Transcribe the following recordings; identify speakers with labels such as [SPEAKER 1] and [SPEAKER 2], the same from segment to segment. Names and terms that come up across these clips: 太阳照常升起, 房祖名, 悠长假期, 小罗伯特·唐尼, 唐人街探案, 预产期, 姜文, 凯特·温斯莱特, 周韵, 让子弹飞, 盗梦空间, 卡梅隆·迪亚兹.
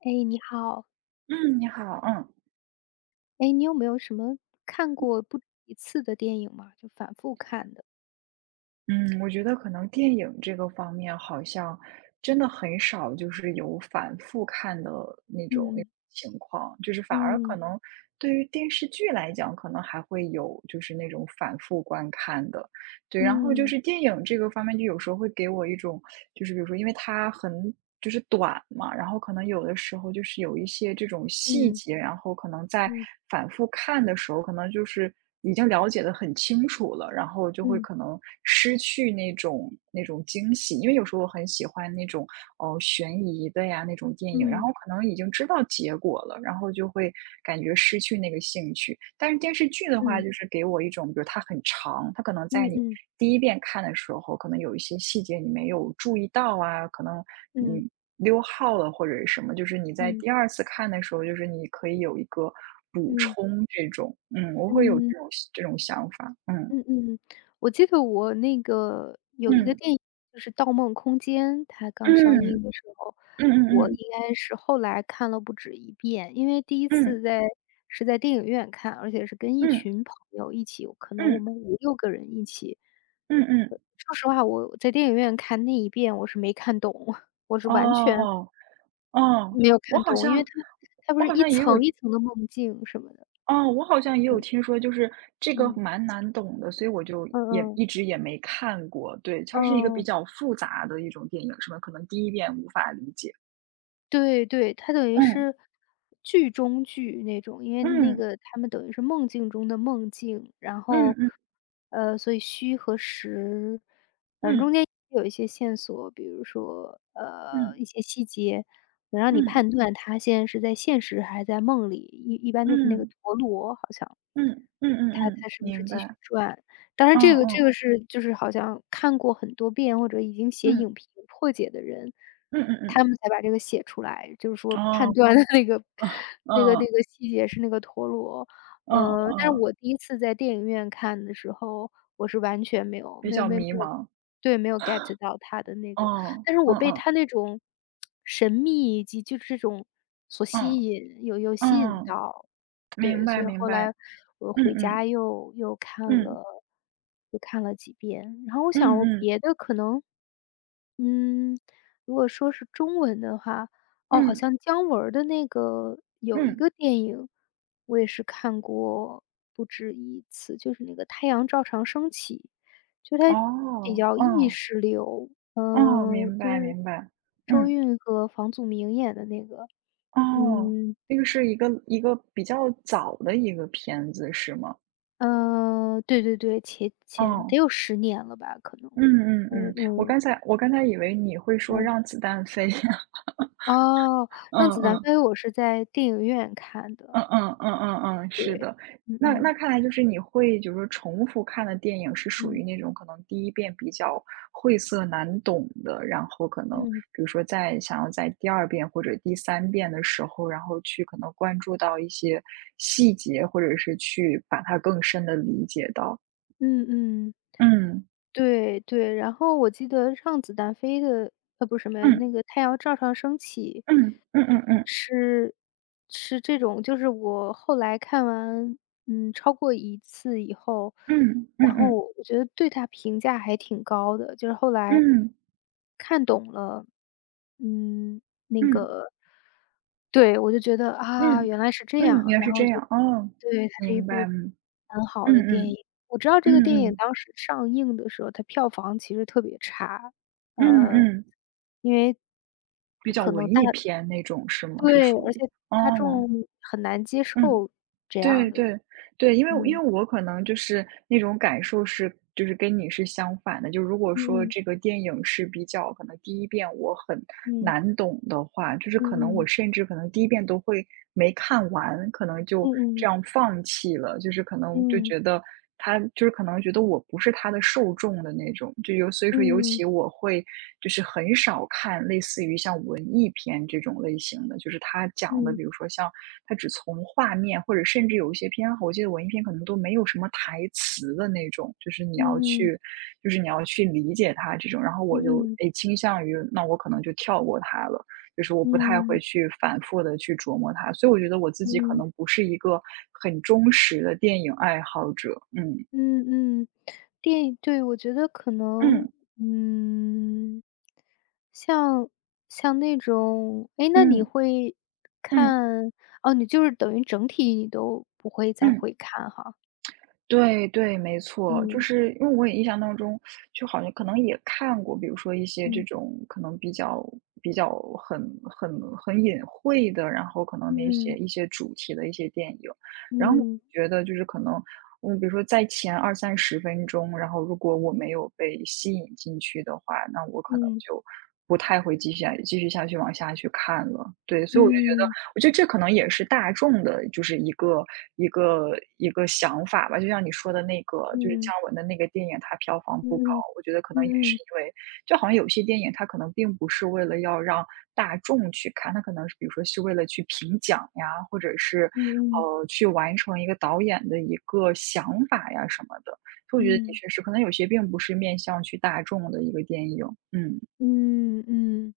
[SPEAKER 1] 哎，你好，
[SPEAKER 2] 嗯，你好。嗯
[SPEAKER 1] 哎，你有没有什么看过不止一次的电影吗？就反复看的？
[SPEAKER 2] 嗯，我觉得可能电影这个方面好像真的很少，就是有反复看的那种情况，就是反而可
[SPEAKER 1] 嗯
[SPEAKER 2] 能对于电视剧来讲，可能还会有就是那种反复观看的。对，然后就
[SPEAKER 1] 嗯
[SPEAKER 2] 是电影这个方面，就有时候会给我一种，就是比如说，因为它很就是短嘛，然后可能有的时候就是有一些这种细
[SPEAKER 1] 嗯
[SPEAKER 2] 节，然后可能在
[SPEAKER 1] 嗯
[SPEAKER 2] 反复看的时候，可能就是已经了解的很清楚了，然后就会
[SPEAKER 1] 嗯
[SPEAKER 2] 可能失去那种惊喜，因为有时候我很喜欢那种悬疑的呀那种电影，然
[SPEAKER 1] 嗯
[SPEAKER 2] 后可能已经知道结果了，然后就会感觉失去那个兴趣。但是电视剧的话，
[SPEAKER 1] 嗯
[SPEAKER 2] 就是给我一种，比如它很长，它可能在
[SPEAKER 1] 嗯嗯
[SPEAKER 2] 你
[SPEAKER 1] 嗯
[SPEAKER 2] 第一遍看的时候，可能有一些细节你没有注意到啊，可能
[SPEAKER 1] 嗯
[SPEAKER 2] 你溜号了或者是什么，就是你在
[SPEAKER 1] 嗯嗯
[SPEAKER 2] 第二次看的时候，就是你可以有一个补
[SPEAKER 1] 嗯嗯
[SPEAKER 2] 充这种。嗯，我会有
[SPEAKER 1] 嗯。
[SPEAKER 2] 这种想法。嗯
[SPEAKER 1] 嗯嗯，我记得我那个有一个
[SPEAKER 2] 嗯
[SPEAKER 1] 电影，就是《盗梦空间》，它刚上
[SPEAKER 2] 嗯
[SPEAKER 1] 映的时候，
[SPEAKER 2] 嗯嗯嗯嗯
[SPEAKER 1] 我应
[SPEAKER 2] 嗯。
[SPEAKER 1] 该是后来看了不止一遍，因为第一
[SPEAKER 2] 嗯
[SPEAKER 1] 次是在电影院看，而且是跟一
[SPEAKER 2] 嗯
[SPEAKER 1] 群朋友一起，可能我
[SPEAKER 2] 嗯，
[SPEAKER 1] 们5、6个人一起。
[SPEAKER 2] 嗯嗯。
[SPEAKER 1] 说实话，我在电影院看那一遍，我是没看懂，我是完全
[SPEAKER 2] 哦。哦，
[SPEAKER 1] 没有
[SPEAKER 2] 我
[SPEAKER 1] 看
[SPEAKER 2] 好
[SPEAKER 1] 懂，因为
[SPEAKER 2] 像
[SPEAKER 1] 它不
[SPEAKER 2] 我
[SPEAKER 1] 是
[SPEAKER 2] 好
[SPEAKER 1] 一
[SPEAKER 2] 像也有。
[SPEAKER 1] 层一层的梦境什么的，
[SPEAKER 2] 哦，我好像也有
[SPEAKER 1] 嗯
[SPEAKER 2] 听说，就是这个
[SPEAKER 1] 嗯
[SPEAKER 2] 蛮难懂的，所以我就
[SPEAKER 1] 嗯
[SPEAKER 2] 也
[SPEAKER 1] 嗯
[SPEAKER 2] 一直也没看过。对，它是一个比
[SPEAKER 1] 嗯。
[SPEAKER 2] 较复杂的一种电影，是吧，可能第一遍无法理解。
[SPEAKER 1] 对对，它等于
[SPEAKER 2] 嗯，
[SPEAKER 1] 是剧中剧那种，因为那
[SPEAKER 2] 嗯，
[SPEAKER 1] 个他们等于是梦境中的梦境，然
[SPEAKER 2] 嗯
[SPEAKER 1] 后，
[SPEAKER 2] 嗯
[SPEAKER 1] 所以虚和实，反正中
[SPEAKER 2] 嗯
[SPEAKER 1] 间有一些线索，比如说
[SPEAKER 2] 嗯
[SPEAKER 1] 一些细节，能让你
[SPEAKER 2] 嗯
[SPEAKER 1] 判断他现在是在现实还是在梦里，一般
[SPEAKER 2] 嗯
[SPEAKER 1] 就是那个
[SPEAKER 2] 嗯
[SPEAKER 1] 陀螺好像。
[SPEAKER 2] 嗯嗯
[SPEAKER 1] 他
[SPEAKER 2] 嗯，嗯，
[SPEAKER 1] 他是不是
[SPEAKER 2] 明
[SPEAKER 1] 继续
[SPEAKER 2] 白。
[SPEAKER 1] 转？当然
[SPEAKER 2] 嗯
[SPEAKER 1] 这个这
[SPEAKER 2] 嗯
[SPEAKER 1] 个是就是好像看过很多遍或者已经写
[SPEAKER 2] 嗯
[SPEAKER 1] 影评破解的人，
[SPEAKER 2] 嗯嗯
[SPEAKER 1] 他
[SPEAKER 2] 嗯。
[SPEAKER 1] 们才把这个写出来，就是说判
[SPEAKER 2] 哦，
[SPEAKER 1] 断的那个
[SPEAKER 2] 嗯
[SPEAKER 1] 细节是那个陀螺。
[SPEAKER 2] 嗯
[SPEAKER 1] 但是
[SPEAKER 2] 嗯嗯，
[SPEAKER 1] 我第一次在电影院看的时候，我是完全没有
[SPEAKER 2] 比
[SPEAKER 1] 没有
[SPEAKER 2] 较
[SPEAKER 1] 没有
[SPEAKER 2] 迷
[SPEAKER 1] 没有
[SPEAKER 2] 茫。
[SPEAKER 1] 对，没有 get 到他的那个。
[SPEAKER 2] 嗯
[SPEAKER 1] 但是
[SPEAKER 2] 嗯
[SPEAKER 1] 我被
[SPEAKER 2] 嗯
[SPEAKER 1] 他那种神秘以及就是这种所
[SPEAKER 2] 嗯。
[SPEAKER 1] 吸引，有吸引
[SPEAKER 2] 嗯，
[SPEAKER 1] 到。
[SPEAKER 2] 明
[SPEAKER 1] 对，
[SPEAKER 2] 白
[SPEAKER 1] 所以
[SPEAKER 2] 明
[SPEAKER 1] 后来
[SPEAKER 2] 白。
[SPEAKER 1] 我
[SPEAKER 2] 嗯
[SPEAKER 1] 回
[SPEAKER 2] 嗯，
[SPEAKER 1] 家
[SPEAKER 2] 嗯，
[SPEAKER 1] 又看了几遍，然后我
[SPEAKER 2] 嗯
[SPEAKER 1] 想我
[SPEAKER 2] 嗯，
[SPEAKER 1] 别的可能嗯，如果说是中文的话，哦，好
[SPEAKER 2] 嗯，
[SPEAKER 1] 像姜文儿的那个有
[SPEAKER 2] 嗯，
[SPEAKER 1] 一
[SPEAKER 2] 嗯
[SPEAKER 1] 个电影，我也是看过不止一次，就是那个《太阳照常升起》，就它比
[SPEAKER 2] 哦，嗯。
[SPEAKER 1] 较意
[SPEAKER 2] 哦，
[SPEAKER 1] 识流，
[SPEAKER 2] 哦哦，明
[SPEAKER 1] 就
[SPEAKER 2] 白
[SPEAKER 1] 是
[SPEAKER 2] 明白。
[SPEAKER 1] 周
[SPEAKER 2] 嗯。
[SPEAKER 1] 韵和房祖名演的那个，
[SPEAKER 2] 哦，
[SPEAKER 1] 嗯，
[SPEAKER 2] 这个是一个比较早的一个片子是吗？
[SPEAKER 1] 嗯，对对对，前
[SPEAKER 2] 哦，
[SPEAKER 1] 得有10年了吧，可能。
[SPEAKER 2] 嗯嗯
[SPEAKER 1] 嗯
[SPEAKER 2] 嗯，
[SPEAKER 1] 嗯，
[SPEAKER 2] 我刚才以为你会说
[SPEAKER 1] 嗯，
[SPEAKER 2] 让子弹飞，
[SPEAKER 1] 哦，《让
[SPEAKER 2] 嗯
[SPEAKER 1] 子弹
[SPEAKER 2] 嗯。
[SPEAKER 1] 飞》我是在电影院看的，
[SPEAKER 2] 嗯嗯嗯嗯嗯，是
[SPEAKER 1] 对，
[SPEAKER 2] 的。
[SPEAKER 1] 嗯
[SPEAKER 2] 那那
[SPEAKER 1] 嗯，
[SPEAKER 2] 看来就是你会就是说重复看的电影是属于
[SPEAKER 1] 嗯，
[SPEAKER 2] 那种可能第一遍比较晦涩难懂的，然后可能
[SPEAKER 1] 嗯，
[SPEAKER 2] 比如说在想要在第二遍或者第三遍的时候，然后去可能关注到一些细节，或者是去把它更深的理解到。
[SPEAKER 1] 嗯嗯，
[SPEAKER 2] 嗯，
[SPEAKER 1] 对对，然后我记得《让子弹飞》的不是什么呀，
[SPEAKER 2] 嗯，
[SPEAKER 1] 那个《太阳照常升起》
[SPEAKER 2] 嗯，嗯嗯嗯，
[SPEAKER 1] 是是这种，就是我后来看完，超过一次以后，
[SPEAKER 2] 嗯，嗯
[SPEAKER 1] 然后
[SPEAKER 2] 嗯，
[SPEAKER 1] 我觉得对他评价还挺高的，就是后来
[SPEAKER 2] 嗯，
[SPEAKER 1] 看懂了，嗯，
[SPEAKER 2] 嗯，
[SPEAKER 1] 对，我就觉得，啊，
[SPEAKER 2] 嗯，
[SPEAKER 1] 原来是这
[SPEAKER 2] 嗯，嗯，
[SPEAKER 1] 样，
[SPEAKER 2] 原来
[SPEAKER 1] 然
[SPEAKER 2] 是
[SPEAKER 1] 后
[SPEAKER 2] 这
[SPEAKER 1] 就
[SPEAKER 2] 样。哦，
[SPEAKER 1] 对，它是一
[SPEAKER 2] 明白。
[SPEAKER 1] 部
[SPEAKER 2] 嗯，
[SPEAKER 1] 很好
[SPEAKER 2] 嗯
[SPEAKER 1] 的电
[SPEAKER 2] 嗯，
[SPEAKER 1] 影。我知道这个电
[SPEAKER 2] 嗯
[SPEAKER 1] 影
[SPEAKER 2] 嗯。
[SPEAKER 1] 当时上映的时候，它票房其实特别差，
[SPEAKER 2] 嗯
[SPEAKER 1] 呃，
[SPEAKER 2] 嗯，
[SPEAKER 1] 因为
[SPEAKER 2] 比较
[SPEAKER 1] 可
[SPEAKER 2] 文
[SPEAKER 1] 能大
[SPEAKER 2] 艺片那种是吗？是
[SPEAKER 1] 对，
[SPEAKER 2] 属
[SPEAKER 1] 而
[SPEAKER 2] 于？
[SPEAKER 1] 且
[SPEAKER 2] 哦，
[SPEAKER 1] 大众很难接
[SPEAKER 2] 嗯。
[SPEAKER 1] 受这样
[SPEAKER 2] 对对
[SPEAKER 1] 的，
[SPEAKER 2] 对，因为
[SPEAKER 1] 嗯，
[SPEAKER 2] 我可能就是那种感受是，就是跟你是相反的。就如果说
[SPEAKER 1] 嗯
[SPEAKER 2] 这个电影是比较可能第一遍我很
[SPEAKER 1] 嗯，
[SPEAKER 2] 难懂的话，就是可能我
[SPEAKER 1] 嗯，
[SPEAKER 2] 甚至可能第一遍都会没看完，可能就
[SPEAKER 1] 嗯
[SPEAKER 2] 这
[SPEAKER 1] 嗯，
[SPEAKER 2] 样放弃了。就是可能就
[SPEAKER 1] 嗯
[SPEAKER 2] 觉得他就是可能觉得我不是他的受众的那种，就有，所以说尤
[SPEAKER 1] 嗯，
[SPEAKER 2] 其我会就是很少看类似于像文艺片这种类型的，就是他讲的，
[SPEAKER 1] 嗯嗯，
[SPEAKER 2] 比如说像它只从画面，或者甚至有一些片我记得文艺片可能都没有什么台词的那种，就是你要
[SPEAKER 1] 嗯嗯，
[SPEAKER 2] 去理解它这种，然后我就，
[SPEAKER 1] 嗯嗯，
[SPEAKER 2] 诶，倾向于那我可能就跳过它了，就是我不太会
[SPEAKER 1] 嗯
[SPEAKER 2] 去反复的去琢磨它，所以我觉得我自己可
[SPEAKER 1] 嗯，
[SPEAKER 2] 能不是一个很忠实的电影爱好者。嗯，
[SPEAKER 1] 嗯嗯，电影对，我觉得可能，
[SPEAKER 2] 嗯，
[SPEAKER 1] 嗯，像像那种哎，那你
[SPEAKER 2] 嗯，
[SPEAKER 1] 会
[SPEAKER 2] 嗯，
[SPEAKER 1] 看哦，你就是等于整体你都不会再
[SPEAKER 2] 嗯。
[SPEAKER 1] 回看哈，
[SPEAKER 2] 对对，没错，就
[SPEAKER 1] 嗯，
[SPEAKER 2] 是因为我也印象当中，就好像可能也看过，比如说一些这
[SPEAKER 1] 嗯，
[SPEAKER 2] 种可能比较很很隐晦的，然后可能那
[SPEAKER 1] 嗯
[SPEAKER 2] 些
[SPEAKER 1] 嗯，
[SPEAKER 2] 一些主题的一些电影，然后我
[SPEAKER 1] 嗯，
[SPEAKER 2] 觉得就是可能，嗯，比如说在前二三十分钟，然后如果我没有被吸引进去的话，那我可能
[SPEAKER 1] 嗯。
[SPEAKER 2] 就不太会继续下去往下去看了。对，所以我就觉得
[SPEAKER 1] 嗯，
[SPEAKER 2] 这可能也是大众的，就是一个一个想法吧。就像你说的那个，就是
[SPEAKER 1] 嗯，
[SPEAKER 2] 姜文的那个电影，它票房不高，
[SPEAKER 1] 嗯
[SPEAKER 2] 我觉得可能也是
[SPEAKER 1] 嗯，
[SPEAKER 2] 因为，就好像有些电影它可能并不是为了要让大众去看，它可能是比如说是为了去评奖呀，或者是
[SPEAKER 1] 嗯嗯，
[SPEAKER 2] 去完成一个导演的一个想法呀什么的。
[SPEAKER 1] 嗯
[SPEAKER 2] 所以我觉得的
[SPEAKER 1] 嗯，
[SPEAKER 2] 确是，可能有些并不是面向去大众的一个电影。
[SPEAKER 1] 嗯嗯嗯嗯嗯嗯
[SPEAKER 2] 嗯
[SPEAKER 1] 嗯嗯嗯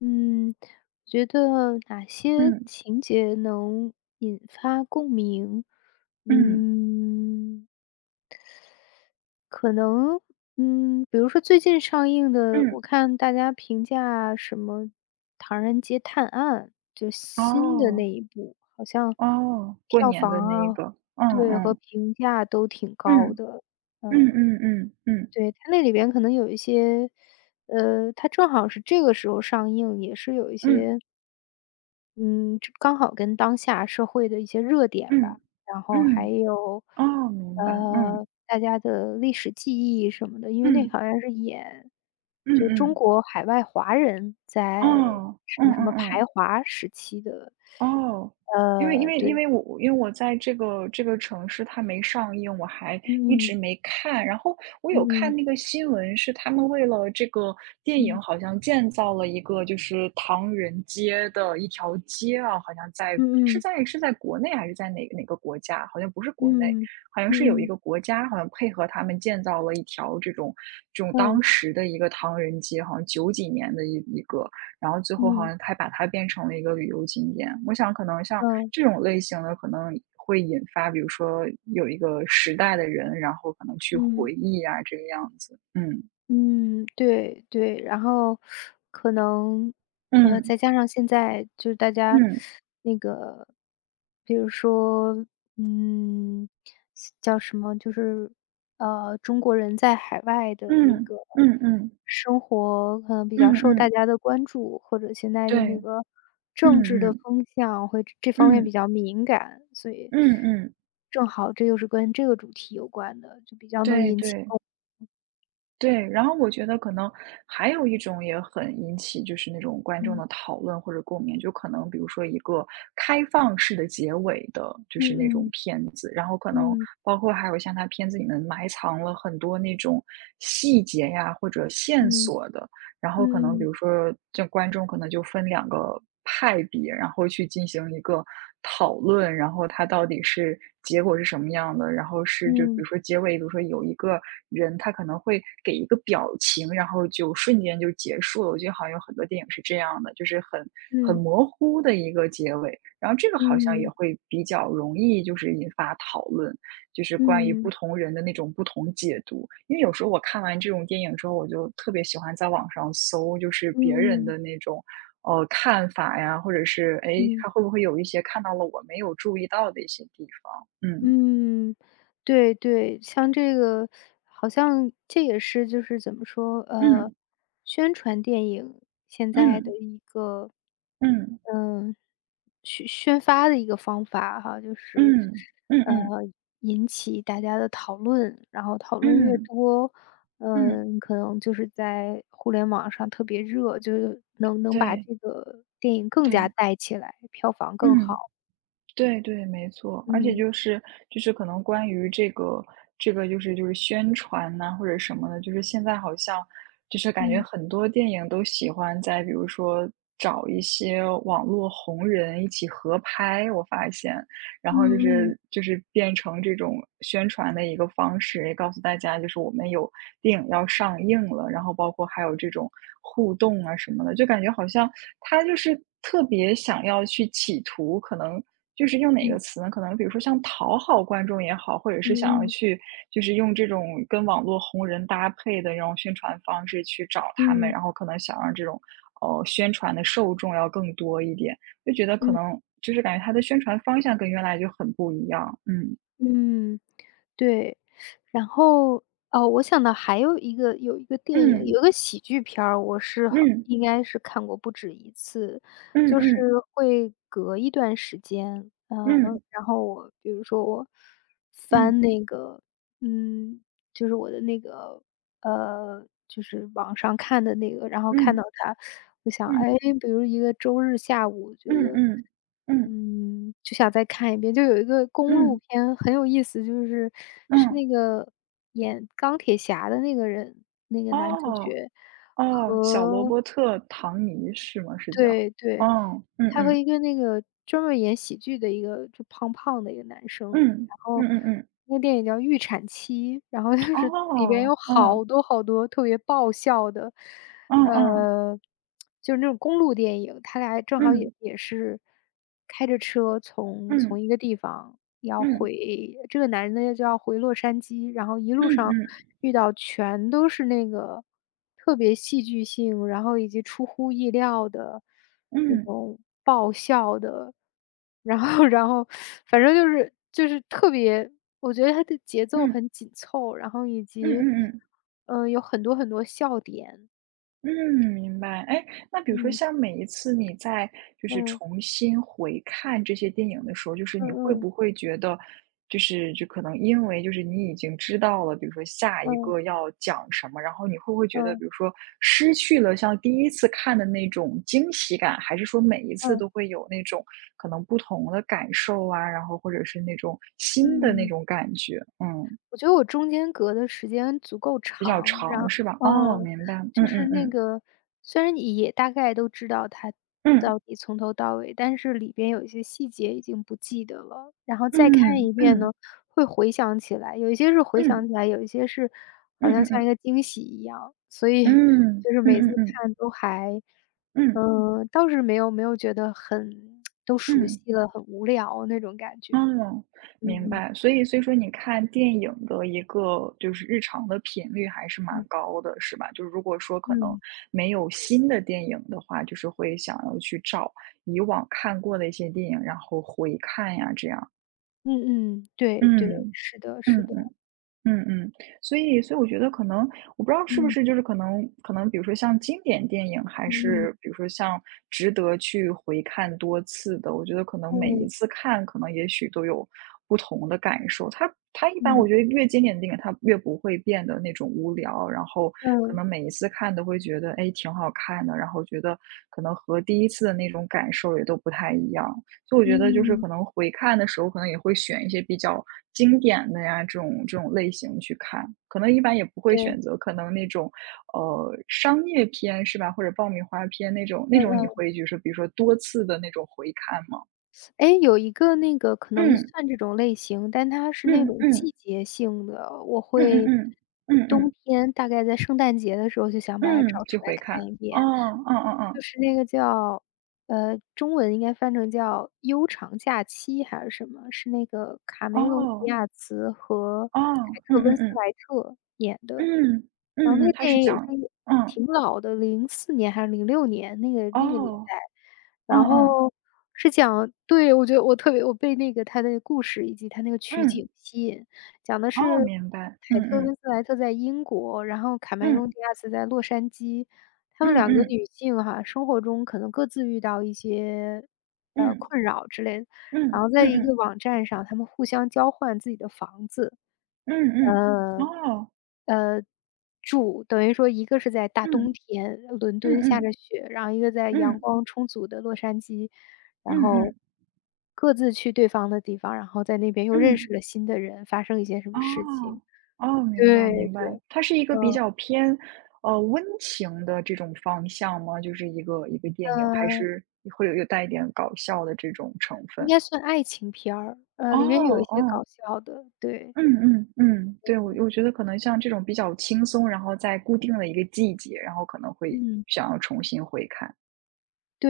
[SPEAKER 1] 嗯觉得哪些
[SPEAKER 2] 嗯
[SPEAKER 1] 情节能引发共鸣？
[SPEAKER 2] 嗯
[SPEAKER 1] 嗯，可能，比如说最近上映的，
[SPEAKER 2] 嗯。
[SPEAKER 1] 我看大家评价什么《唐人街探案》，就新的
[SPEAKER 2] 哦。
[SPEAKER 1] 那一部，好像
[SPEAKER 2] 哦，过
[SPEAKER 1] 票
[SPEAKER 2] 年的
[SPEAKER 1] 房
[SPEAKER 2] 那
[SPEAKER 1] 啊，
[SPEAKER 2] 个。嗯
[SPEAKER 1] 对，和
[SPEAKER 2] 嗯，
[SPEAKER 1] 评价都挺高
[SPEAKER 2] 嗯，
[SPEAKER 1] 的。
[SPEAKER 2] 嗯嗯嗯嗯，
[SPEAKER 1] 对，它那里边可能有一些它正好是这个时候上映，也是有一
[SPEAKER 2] 嗯
[SPEAKER 1] 些嗯，这刚好跟当下社会的一些热点
[SPEAKER 2] 嗯
[SPEAKER 1] 吧，然后
[SPEAKER 2] 嗯，
[SPEAKER 1] 还
[SPEAKER 2] 嗯，
[SPEAKER 1] 有，
[SPEAKER 2] 哦，明白。嗯，
[SPEAKER 1] 大家的历史记忆什么的。因为那
[SPEAKER 2] 嗯，
[SPEAKER 1] 好像是演
[SPEAKER 2] 嗯
[SPEAKER 1] 就中
[SPEAKER 2] 嗯。
[SPEAKER 1] 国海外华人在
[SPEAKER 2] 哦，嗯
[SPEAKER 1] 什么什
[SPEAKER 2] 嗯
[SPEAKER 1] 么排
[SPEAKER 2] 嗯。
[SPEAKER 1] 华时期的
[SPEAKER 2] 哦，因为
[SPEAKER 1] 对，
[SPEAKER 2] 我在这个城市它没上映，我还一
[SPEAKER 1] 嗯
[SPEAKER 2] 直没看。然后我有看
[SPEAKER 1] 嗯
[SPEAKER 2] 那个新闻，是他们为了这个电影，
[SPEAKER 1] 嗯
[SPEAKER 2] 好像建造了一个就是唐人街的一条街啊，好像在
[SPEAKER 1] 嗯嗯
[SPEAKER 2] 是在国内还是在哪哪个国家？好像不是
[SPEAKER 1] 嗯
[SPEAKER 2] 国内，
[SPEAKER 1] 嗯
[SPEAKER 2] 好像是有
[SPEAKER 1] 嗯
[SPEAKER 2] 一
[SPEAKER 1] 嗯
[SPEAKER 2] 个国家，好像配合他们建造了一条这种
[SPEAKER 1] 嗯
[SPEAKER 2] 当
[SPEAKER 1] 嗯
[SPEAKER 2] 时的一个唐人街，好像九几年的一个。然后最后好
[SPEAKER 1] 嗯
[SPEAKER 2] 像还把它变成了一个旅游景点。我想可能像
[SPEAKER 1] 嗯
[SPEAKER 2] 这种类型的，可能会引发，比如说有一个时代的人，然后可能去
[SPEAKER 1] 嗯。
[SPEAKER 2] 回忆啊，这个样子。嗯，
[SPEAKER 1] 嗯，对对，然后可能，
[SPEAKER 2] 嗯，
[SPEAKER 1] 再加上现在就是大家，
[SPEAKER 2] 嗯，
[SPEAKER 1] 比如说，嗯，叫什么，就是，中国人在海外的那
[SPEAKER 2] 嗯，
[SPEAKER 1] 个
[SPEAKER 2] 嗯嗯，
[SPEAKER 1] 生活可能比较
[SPEAKER 2] 嗯
[SPEAKER 1] 受大
[SPEAKER 2] 嗯，
[SPEAKER 1] 家的关注，或者现在的
[SPEAKER 2] 对，
[SPEAKER 1] 那个
[SPEAKER 2] 嗯
[SPEAKER 1] 政治的
[SPEAKER 2] 嗯，
[SPEAKER 1] 风向会这方面比
[SPEAKER 2] 嗯，
[SPEAKER 1] 较敏感，所以
[SPEAKER 2] 嗯嗯，
[SPEAKER 1] 正好这又是跟这个主题有关的，就比较能
[SPEAKER 2] 对
[SPEAKER 1] 引起
[SPEAKER 2] 对。
[SPEAKER 1] 共鸣。
[SPEAKER 2] 对，然后我觉得可能还有一种也很引起就是那种观众的
[SPEAKER 1] 嗯
[SPEAKER 2] 讨论或者共鸣，就可能比如说一个开放式的结尾的，就是
[SPEAKER 1] 嗯
[SPEAKER 2] 那种
[SPEAKER 1] 嗯
[SPEAKER 2] 片子，然后可能
[SPEAKER 1] 嗯。
[SPEAKER 2] 包括还有像他片子里面埋藏了很多那种细节呀或者线
[SPEAKER 1] 嗯
[SPEAKER 2] 索的，然后可能比
[SPEAKER 1] 嗯
[SPEAKER 2] 如说这观众可能就分两个派别，然后去进行一个讨论，然后它到底是结果是什么样的，然后是就比如
[SPEAKER 1] 嗯
[SPEAKER 2] 说结尾，比如说有一个人他可能会给一个表情，然后就瞬间就结束了。我觉得好像有很多电影是这样的，就是很
[SPEAKER 1] 嗯
[SPEAKER 2] 模糊的一个结尾，然后这个好像也
[SPEAKER 1] 嗯
[SPEAKER 2] 会比较容易就是引发讨论。就是关于不
[SPEAKER 1] 嗯
[SPEAKER 2] 同人的那种不同解读。因为有时候我看完这种电影之后，我就特别喜欢在网上搜，就是
[SPEAKER 1] 嗯
[SPEAKER 2] 别人
[SPEAKER 1] 嗯
[SPEAKER 2] 的那种，看法呀，或者是，哎，
[SPEAKER 1] 嗯
[SPEAKER 2] 他会不会有一些看到了我没有注意到的一些地方。嗯，
[SPEAKER 1] 嗯，对对，像这个好像这也是就是怎么说，
[SPEAKER 2] 嗯，
[SPEAKER 1] 宣传电影现在
[SPEAKER 2] 嗯，
[SPEAKER 1] 的一个
[SPEAKER 2] 嗯，
[SPEAKER 1] 嗯，宣发的一个方法哈，就是，
[SPEAKER 2] 嗯，嗯嗯，
[SPEAKER 1] 呃，
[SPEAKER 2] 嗯
[SPEAKER 1] 引起大家的讨论，然后讨论越
[SPEAKER 2] 嗯，
[SPEAKER 1] 多，
[SPEAKER 2] 嗯，
[SPEAKER 1] 可能就是在互联网上特别热，就是能把
[SPEAKER 2] 对，
[SPEAKER 1] 这个电影更加
[SPEAKER 2] 对，
[SPEAKER 1] 带起来，票房更
[SPEAKER 2] 嗯。
[SPEAKER 1] 好。
[SPEAKER 2] 对对，没错，而且
[SPEAKER 1] 嗯，
[SPEAKER 2] 就是可能关于这个就是宣传呐、或者什么的，就是现在好像就是感觉
[SPEAKER 1] 嗯，
[SPEAKER 2] 很多电影都喜欢在比如说找一些网络红人一起合拍，我发现，然
[SPEAKER 1] 嗯
[SPEAKER 2] 后就
[SPEAKER 1] 嗯，
[SPEAKER 2] 是变成这种宣传的一个方式，也告诉大家就是我们有电影要上映了，然后包括还有这种互动啊什么的，就感觉好像他就是特别想要去企图，可能就是用哪个
[SPEAKER 1] 嗯，
[SPEAKER 2] 词呢？可能比如说像讨好观众也好，或者是想要
[SPEAKER 1] 嗯
[SPEAKER 2] 去就是用这种跟网络红人搭配的这种宣传方式去找他们，
[SPEAKER 1] 嗯，
[SPEAKER 2] 然后可能想让这种宣传的受众要更多一点，就觉得可
[SPEAKER 1] 嗯，嗯，
[SPEAKER 2] 能就是感觉他的宣传方向跟原来就很不一样。嗯
[SPEAKER 1] 嗯。对，然后，哦，我想到还有一个有一个电影，
[SPEAKER 2] 嗯
[SPEAKER 1] 有一个喜剧片儿，我是好
[SPEAKER 2] 嗯
[SPEAKER 1] 应该是看过不止一次，就是
[SPEAKER 2] 嗯
[SPEAKER 1] 会隔一段时间，
[SPEAKER 2] 嗯
[SPEAKER 1] 然后我比如说我
[SPEAKER 2] 嗯
[SPEAKER 1] 翻那个，嗯就是我的那个就是网上看的那个，然后
[SPEAKER 2] 嗯
[SPEAKER 1] 看到
[SPEAKER 2] 嗯
[SPEAKER 1] 他，我想，
[SPEAKER 2] 嗯
[SPEAKER 1] 哎，比如一个周日下午，我觉
[SPEAKER 2] 嗯
[SPEAKER 1] 得，
[SPEAKER 2] 嗯嗯
[SPEAKER 1] 就想再看一遍。就有一个公路
[SPEAKER 2] 嗯
[SPEAKER 1] 片很有意思，就是
[SPEAKER 2] 嗯。
[SPEAKER 1] 那个演钢铁侠的那个人，那个男主
[SPEAKER 2] 哦。
[SPEAKER 1] 角。
[SPEAKER 2] 哦，小罗伯特·唐尼是吗？是叫？
[SPEAKER 1] 对对，
[SPEAKER 2] 哦，嗯
[SPEAKER 1] 他和
[SPEAKER 2] 嗯，
[SPEAKER 1] 一个那个专门演喜剧的一个就胖胖的一个男生，
[SPEAKER 2] 嗯，
[SPEAKER 1] 然
[SPEAKER 2] 嗯
[SPEAKER 1] 后
[SPEAKER 2] 嗯嗯，
[SPEAKER 1] 那个电影叫《预产期》，然后 就是里边
[SPEAKER 2] 哦，
[SPEAKER 1] 有
[SPEAKER 2] 嗯，
[SPEAKER 1] 好多好多特别爆笑的，
[SPEAKER 2] 嗯嗯，
[SPEAKER 1] 呃，就是那种公路电影，他俩正好也
[SPEAKER 2] 嗯，
[SPEAKER 1] 也是开着车从一个地方要
[SPEAKER 2] 嗯，
[SPEAKER 1] 回这个男的就要回洛杉矶，然后一
[SPEAKER 2] 嗯，
[SPEAKER 1] 路上
[SPEAKER 2] 嗯嗯，
[SPEAKER 1] 遇到全都是那个特别戏剧性，然后以及出乎意料的那
[SPEAKER 2] 嗯，
[SPEAKER 1] 种爆笑的，然后反正就是特别，我觉得它的节奏
[SPEAKER 2] 嗯，
[SPEAKER 1] 很紧凑，然后以
[SPEAKER 2] 嗯
[SPEAKER 1] 及
[SPEAKER 2] 嗯嗯。
[SPEAKER 1] 有很多很多笑点，
[SPEAKER 2] 嗯，明白。哎，那比如说像每一次你在就是
[SPEAKER 1] 嗯
[SPEAKER 2] 重新回看这些电影的时候，就是
[SPEAKER 1] 嗯
[SPEAKER 2] 你会
[SPEAKER 1] 嗯
[SPEAKER 2] 不会觉得，就是就可能因为就是你已经知道了，比如说下
[SPEAKER 1] 嗯
[SPEAKER 2] 一
[SPEAKER 1] 嗯
[SPEAKER 2] 个要讲什么，然后你会不会觉得，比
[SPEAKER 1] 嗯
[SPEAKER 2] 如说失去了像第一次看的那种惊喜感，还是说每一次
[SPEAKER 1] 嗯嗯
[SPEAKER 2] 都会有那种可能不同的感受啊，然后或者是那种新的那
[SPEAKER 1] 嗯。
[SPEAKER 2] 种感觉？嗯，
[SPEAKER 1] 我觉得我中间隔的时间足够
[SPEAKER 2] 比较
[SPEAKER 1] 长，
[SPEAKER 2] 长是吧？哦，
[SPEAKER 1] 嗯，
[SPEAKER 2] 明白。嗯
[SPEAKER 1] 就是
[SPEAKER 2] 嗯
[SPEAKER 1] 那
[SPEAKER 2] 嗯
[SPEAKER 1] 个虽然你也大概都知道它
[SPEAKER 2] 嗯
[SPEAKER 1] 到底从头到尾，但是里边有一些细节已经不记得了，然后再看
[SPEAKER 2] 嗯
[SPEAKER 1] 一遍呢，
[SPEAKER 2] 嗯。
[SPEAKER 1] 会回想起来，有一些是回想
[SPEAKER 2] 嗯，
[SPEAKER 1] 起来，有一些是
[SPEAKER 2] 嗯
[SPEAKER 1] 好像
[SPEAKER 2] 嗯
[SPEAKER 1] 像一
[SPEAKER 2] 嗯，
[SPEAKER 1] 个惊喜一样，所以
[SPEAKER 2] 嗯
[SPEAKER 1] 就是
[SPEAKER 2] 嗯
[SPEAKER 1] 每次
[SPEAKER 2] 嗯嗯
[SPEAKER 1] 看都还
[SPEAKER 2] 嗯
[SPEAKER 1] 倒是没有觉得很 都熟
[SPEAKER 2] 嗯。
[SPEAKER 1] 悉了，很无聊那种感觉。
[SPEAKER 2] 哦，
[SPEAKER 1] 嗯
[SPEAKER 2] 明
[SPEAKER 1] 嗯
[SPEAKER 2] 白。所以所以说你看电影的一个就是日常的频率还是蛮
[SPEAKER 1] 嗯，
[SPEAKER 2] 高的，是吧？就如果说可能
[SPEAKER 1] 嗯。
[SPEAKER 2] 没有新的电影的话，就是会想要去找以往看过的一些电影，然后回看呀，这样。
[SPEAKER 1] 嗯嗯，对对，
[SPEAKER 2] 嗯，
[SPEAKER 1] 是的
[SPEAKER 2] 嗯
[SPEAKER 1] 是的，
[SPEAKER 2] 嗯。嗯嗯，所以我觉得可能我不知道是不
[SPEAKER 1] 嗯，
[SPEAKER 2] 是就是可能比如说像经典电影，还
[SPEAKER 1] 嗯嗯，
[SPEAKER 2] 是比如说像值得去回看多次的，我觉得可能每一
[SPEAKER 1] 嗯，
[SPEAKER 2] 次看，可能也许都有不同的感受。它一般我
[SPEAKER 1] 嗯，
[SPEAKER 2] 觉得越经典的电影，它越不会变得那种无聊，然后可
[SPEAKER 1] 嗯，
[SPEAKER 2] 能每一次看都会觉得，哎，挺好看的，然后觉得可能和第一次的那种感受也都不太一样。所以我觉得就是
[SPEAKER 1] 嗯，
[SPEAKER 2] 可能回看的时候，可能也会选一些比较经典的呀，这种类型去看。可能一般也不会
[SPEAKER 1] 对，
[SPEAKER 2] 选择可能那种，商业片是吧？或者爆米花片那种
[SPEAKER 1] 嗯
[SPEAKER 2] 你
[SPEAKER 1] 嗯。
[SPEAKER 2] 会就是比如说多次的那种回看吗？
[SPEAKER 1] 哎，有一个那个可能
[SPEAKER 2] 嗯，
[SPEAKER 1] 算这种类型，但它是那
[SPEAKER 2] 嗯
[SPEAKER 1] 种
[SPEAKER 2] 嗯，
[SPEAKER 1] 季节性的，我
[SPEAKER 2] 嗯嗯
[SPEAKER 1] 会
[SPEAKER 2] 嗯，嗯
[SPEAKER 1] 冬
[SPEAKER 2] 嗯，
[SPEAKER 1] 天大概在圣诞节的时候就想把它
[SPEAKER 2] 嗯，
[SPEAKER 1] 找
[SPEAKER 2] 去
[SPEAKER 1] 出来
[SPEAKER 2] 回
[SPEAKER 1] 看
[SPEAKER 2] 看。
[SPEAKER 1] 一
[SPEAKER 2] 哦，
[SPEAKER 1] 遍。
[SPEAKER 2] 嗯嗯嗯。
[SPEAKER 1] 就是那个叫中文应该翻成叫《悠长假期》还是什么，是那个卡梅隆·迪
[SPEAKER 2] 哦。
[SPEAKER 1] 亚兹和
[SPEAKER 2] 哦，
[SPEAKER 1] 凯
[SPEAKER 2] 嗯
[SPEAKER 1] 特·温
[SPEAKER 2] 嗯
[SPEAKER 1] 斯
[SPEAKER 2] 嗯，
[SPEAKER 1] 莱特
[SPEAKER 2] 嗯。哦哦哦哦哦嗯嗯嗯
[SPEAKER 1] 演的。然后
[SPEAKER 2] 嗯嗯
[SPEAKER 1] 那
[SPEAKER 2] 嗯，
[SPEAKER 1] 个
[SPEAKER 2] 他
[SPEAKER 1] 电
[SPEAKER 2] 是
[SPEAKER 1] 影也
[SPEAKER 2] 讲，
[SPEAKER 1] 是
[SPEAKER 2] 嗯。
[SPEAKER 1] 挺老的04年还是06年那个年
[SPEAKER 2] 哦，
[SPEAKER 1] 代。
[SPEAKER 2] 嗯
[SPEAKER 1] 然
[SPEAKER 2] 嗯，
[SPEAKER 1] 后对，我觉得我特别我被那个他的故事以及他那个取
[SPEAKER 2] 嗯。
[SPEAKER 1] 景吸引，讲的
[SPEAKER 2] 哦，
[SPEAKER 1] 是
[SPEAKER 2] 明白。嗯
[SPEAKER 1] 凯特温
[SPEAKER 2] 嗯，
[SPEAKER 1] 斯莱特在英国，然后卡梅隆
[SPEAKER 2] 嗯。
[SPEAKER 1] 迪亚斯在洛杉矶，他
[SPEAKER 2] 嗯
[SPEAKER 1] 们两个
[SPEAKER 2] 嗯
[SPEAKER 1] 女性哈，生活中可能各自遇到一些，
[SPEAKER 2] 嗯
[SPEAKER 1] 困扰之类的，然
[SPEAKER 2] 嗯
[SPEAKER 1] 后
[SPEAKER 2] 嗯
[SPEAKER 1] 在一
[SPEAKER 2] 嗯
[SPEAKER 1] 个网站上，他们互相交换自己的房子。
[SPEAKER 2] 嗯嗯。
[SPEAKER 1] 嗯呃，
[SPEAKER 2] 哦，
[SPEAKER 1] 住，等于说一个是在大
[SPEAKER 2] 嗯
[SPEAKER 1] 冬天，伦
[SPEAKER 2] 嗯
[SPEAKER 1] 敦下
[SPEAKER 2] 嗯
[SPEAKER 1] 着雪，然后一个在阳
[SPEAKER 2] 嗯
[SPEAKER 1] 光充足的洛杉矶，
[SPEAKER 2] 嗯
[SPEAKER 1] 然
[SPEAKER 2] 嗯
[SPEAKER 1] 后各自去对方的地方，然后在那边又认
[SPEAKER 2] 嗯。
[SPEAKER 1] 识了新的人，发生一些什么事情。
[SPEAKER 2] 哦哦，明白
[SPEAKER 1] 对
[SPEAKER 2] 明
[SPEAKER 1] 对，
[SPEAKER 2] 白，它是一个比
[SPEAKER 1] 嗯，
[SPEAKER 2] 较偏温情的这种方向吗？就是一个电影，还
[SPEAKER 1] 呃，
[SPEAKER 2] 是会有带一点搞笑的这种成
[SPEAKER 1] 应
[SPEAKER 2] 分？
[SPEAKER 1] 该算爱情片儿，里面有
[SPEAKER 2] 哦
[SPEAKER 1] 一些
[SPEAKER 2] 哦，
[SPEAKER 1] 搞笑的，对，
[SPEAKER 2] 嗯嗯嗯。对，我觉得可能像这种比较轻松，然后在固定的一个季节，然后可能会
[SPEAKER 1] 嗯。
[SPEAKER 2] 想要重新回看。